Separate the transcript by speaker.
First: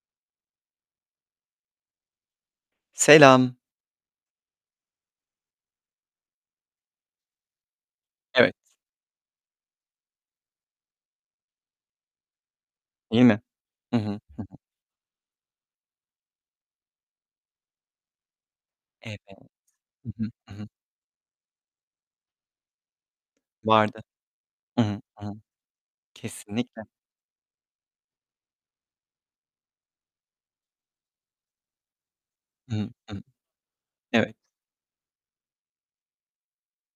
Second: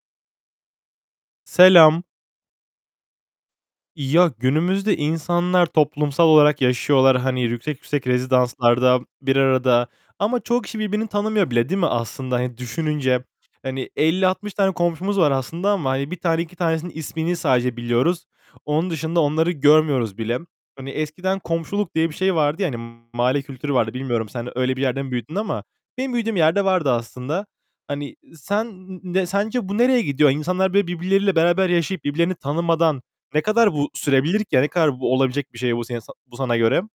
Speaker 1: Selam.
Speaker 2: Selam.
Speaker 1: Ya, günümüzde insanlar toplumsal olarak yaşıyorlar. Hani yüksek yüksek
Speaker 2: Evet.
Speaker 1: rezidanslarda bir arada ama çoğu kişi birbirini tanımıyor bile, değil mi aslında? Hani,
Speaker 2: Değil
Speaker 1: düşününce,
Speaker 2: mi?
Speaker 1: hani,
Speaker 2: Hı hı,
Speaker 1: elli
Speaker 2: hı
Speaker 1: altmış
Speaker 2: hı.
Speaker 1: tane komşumuz var aslında ama, hani, 1 tane, 2 tanesinin ismini sadece biliyoruz. Onun
Speaker 2: Evet.
Speaker 1: dışında onları
Speaker 2: Hı
Speaker 1: görmüyoruz
Speaker 2: hı,
Speaker 1: bile.
Speaker 2: hı hı.
Speaker 1: Hani eskiden komşuluk diye bir şey vardı, yani mahalle kültürü vardı.
Speaker 2: Vardı.
Speaker 1: Bilmiyorum sen öyle bir
Speaker 2: Hı hı,
Speaker 1: yerde mi
Speaker 2: hı hı.
Speaker 1: büyüdün ama benim büyüdüğüm yerde
Speaker 2: Kesinlikle.
Speaker 1: vardı aslında. Hani, sen ne sence bu nereye gidiyor? İnsanlar böyle birbirleriyle beraber yaşayıp birbirlerini
Speaker 2: Hı hı,
Speaker 1: tanımadan
Speaker 2: hı hı.
Speaker 1: ne kadar bu
Speaker 2: Evet.
Speaker 1: sürebilir ki? Ya, ne kadar bu olabilecek bir şey bu senin sa bu sana göre?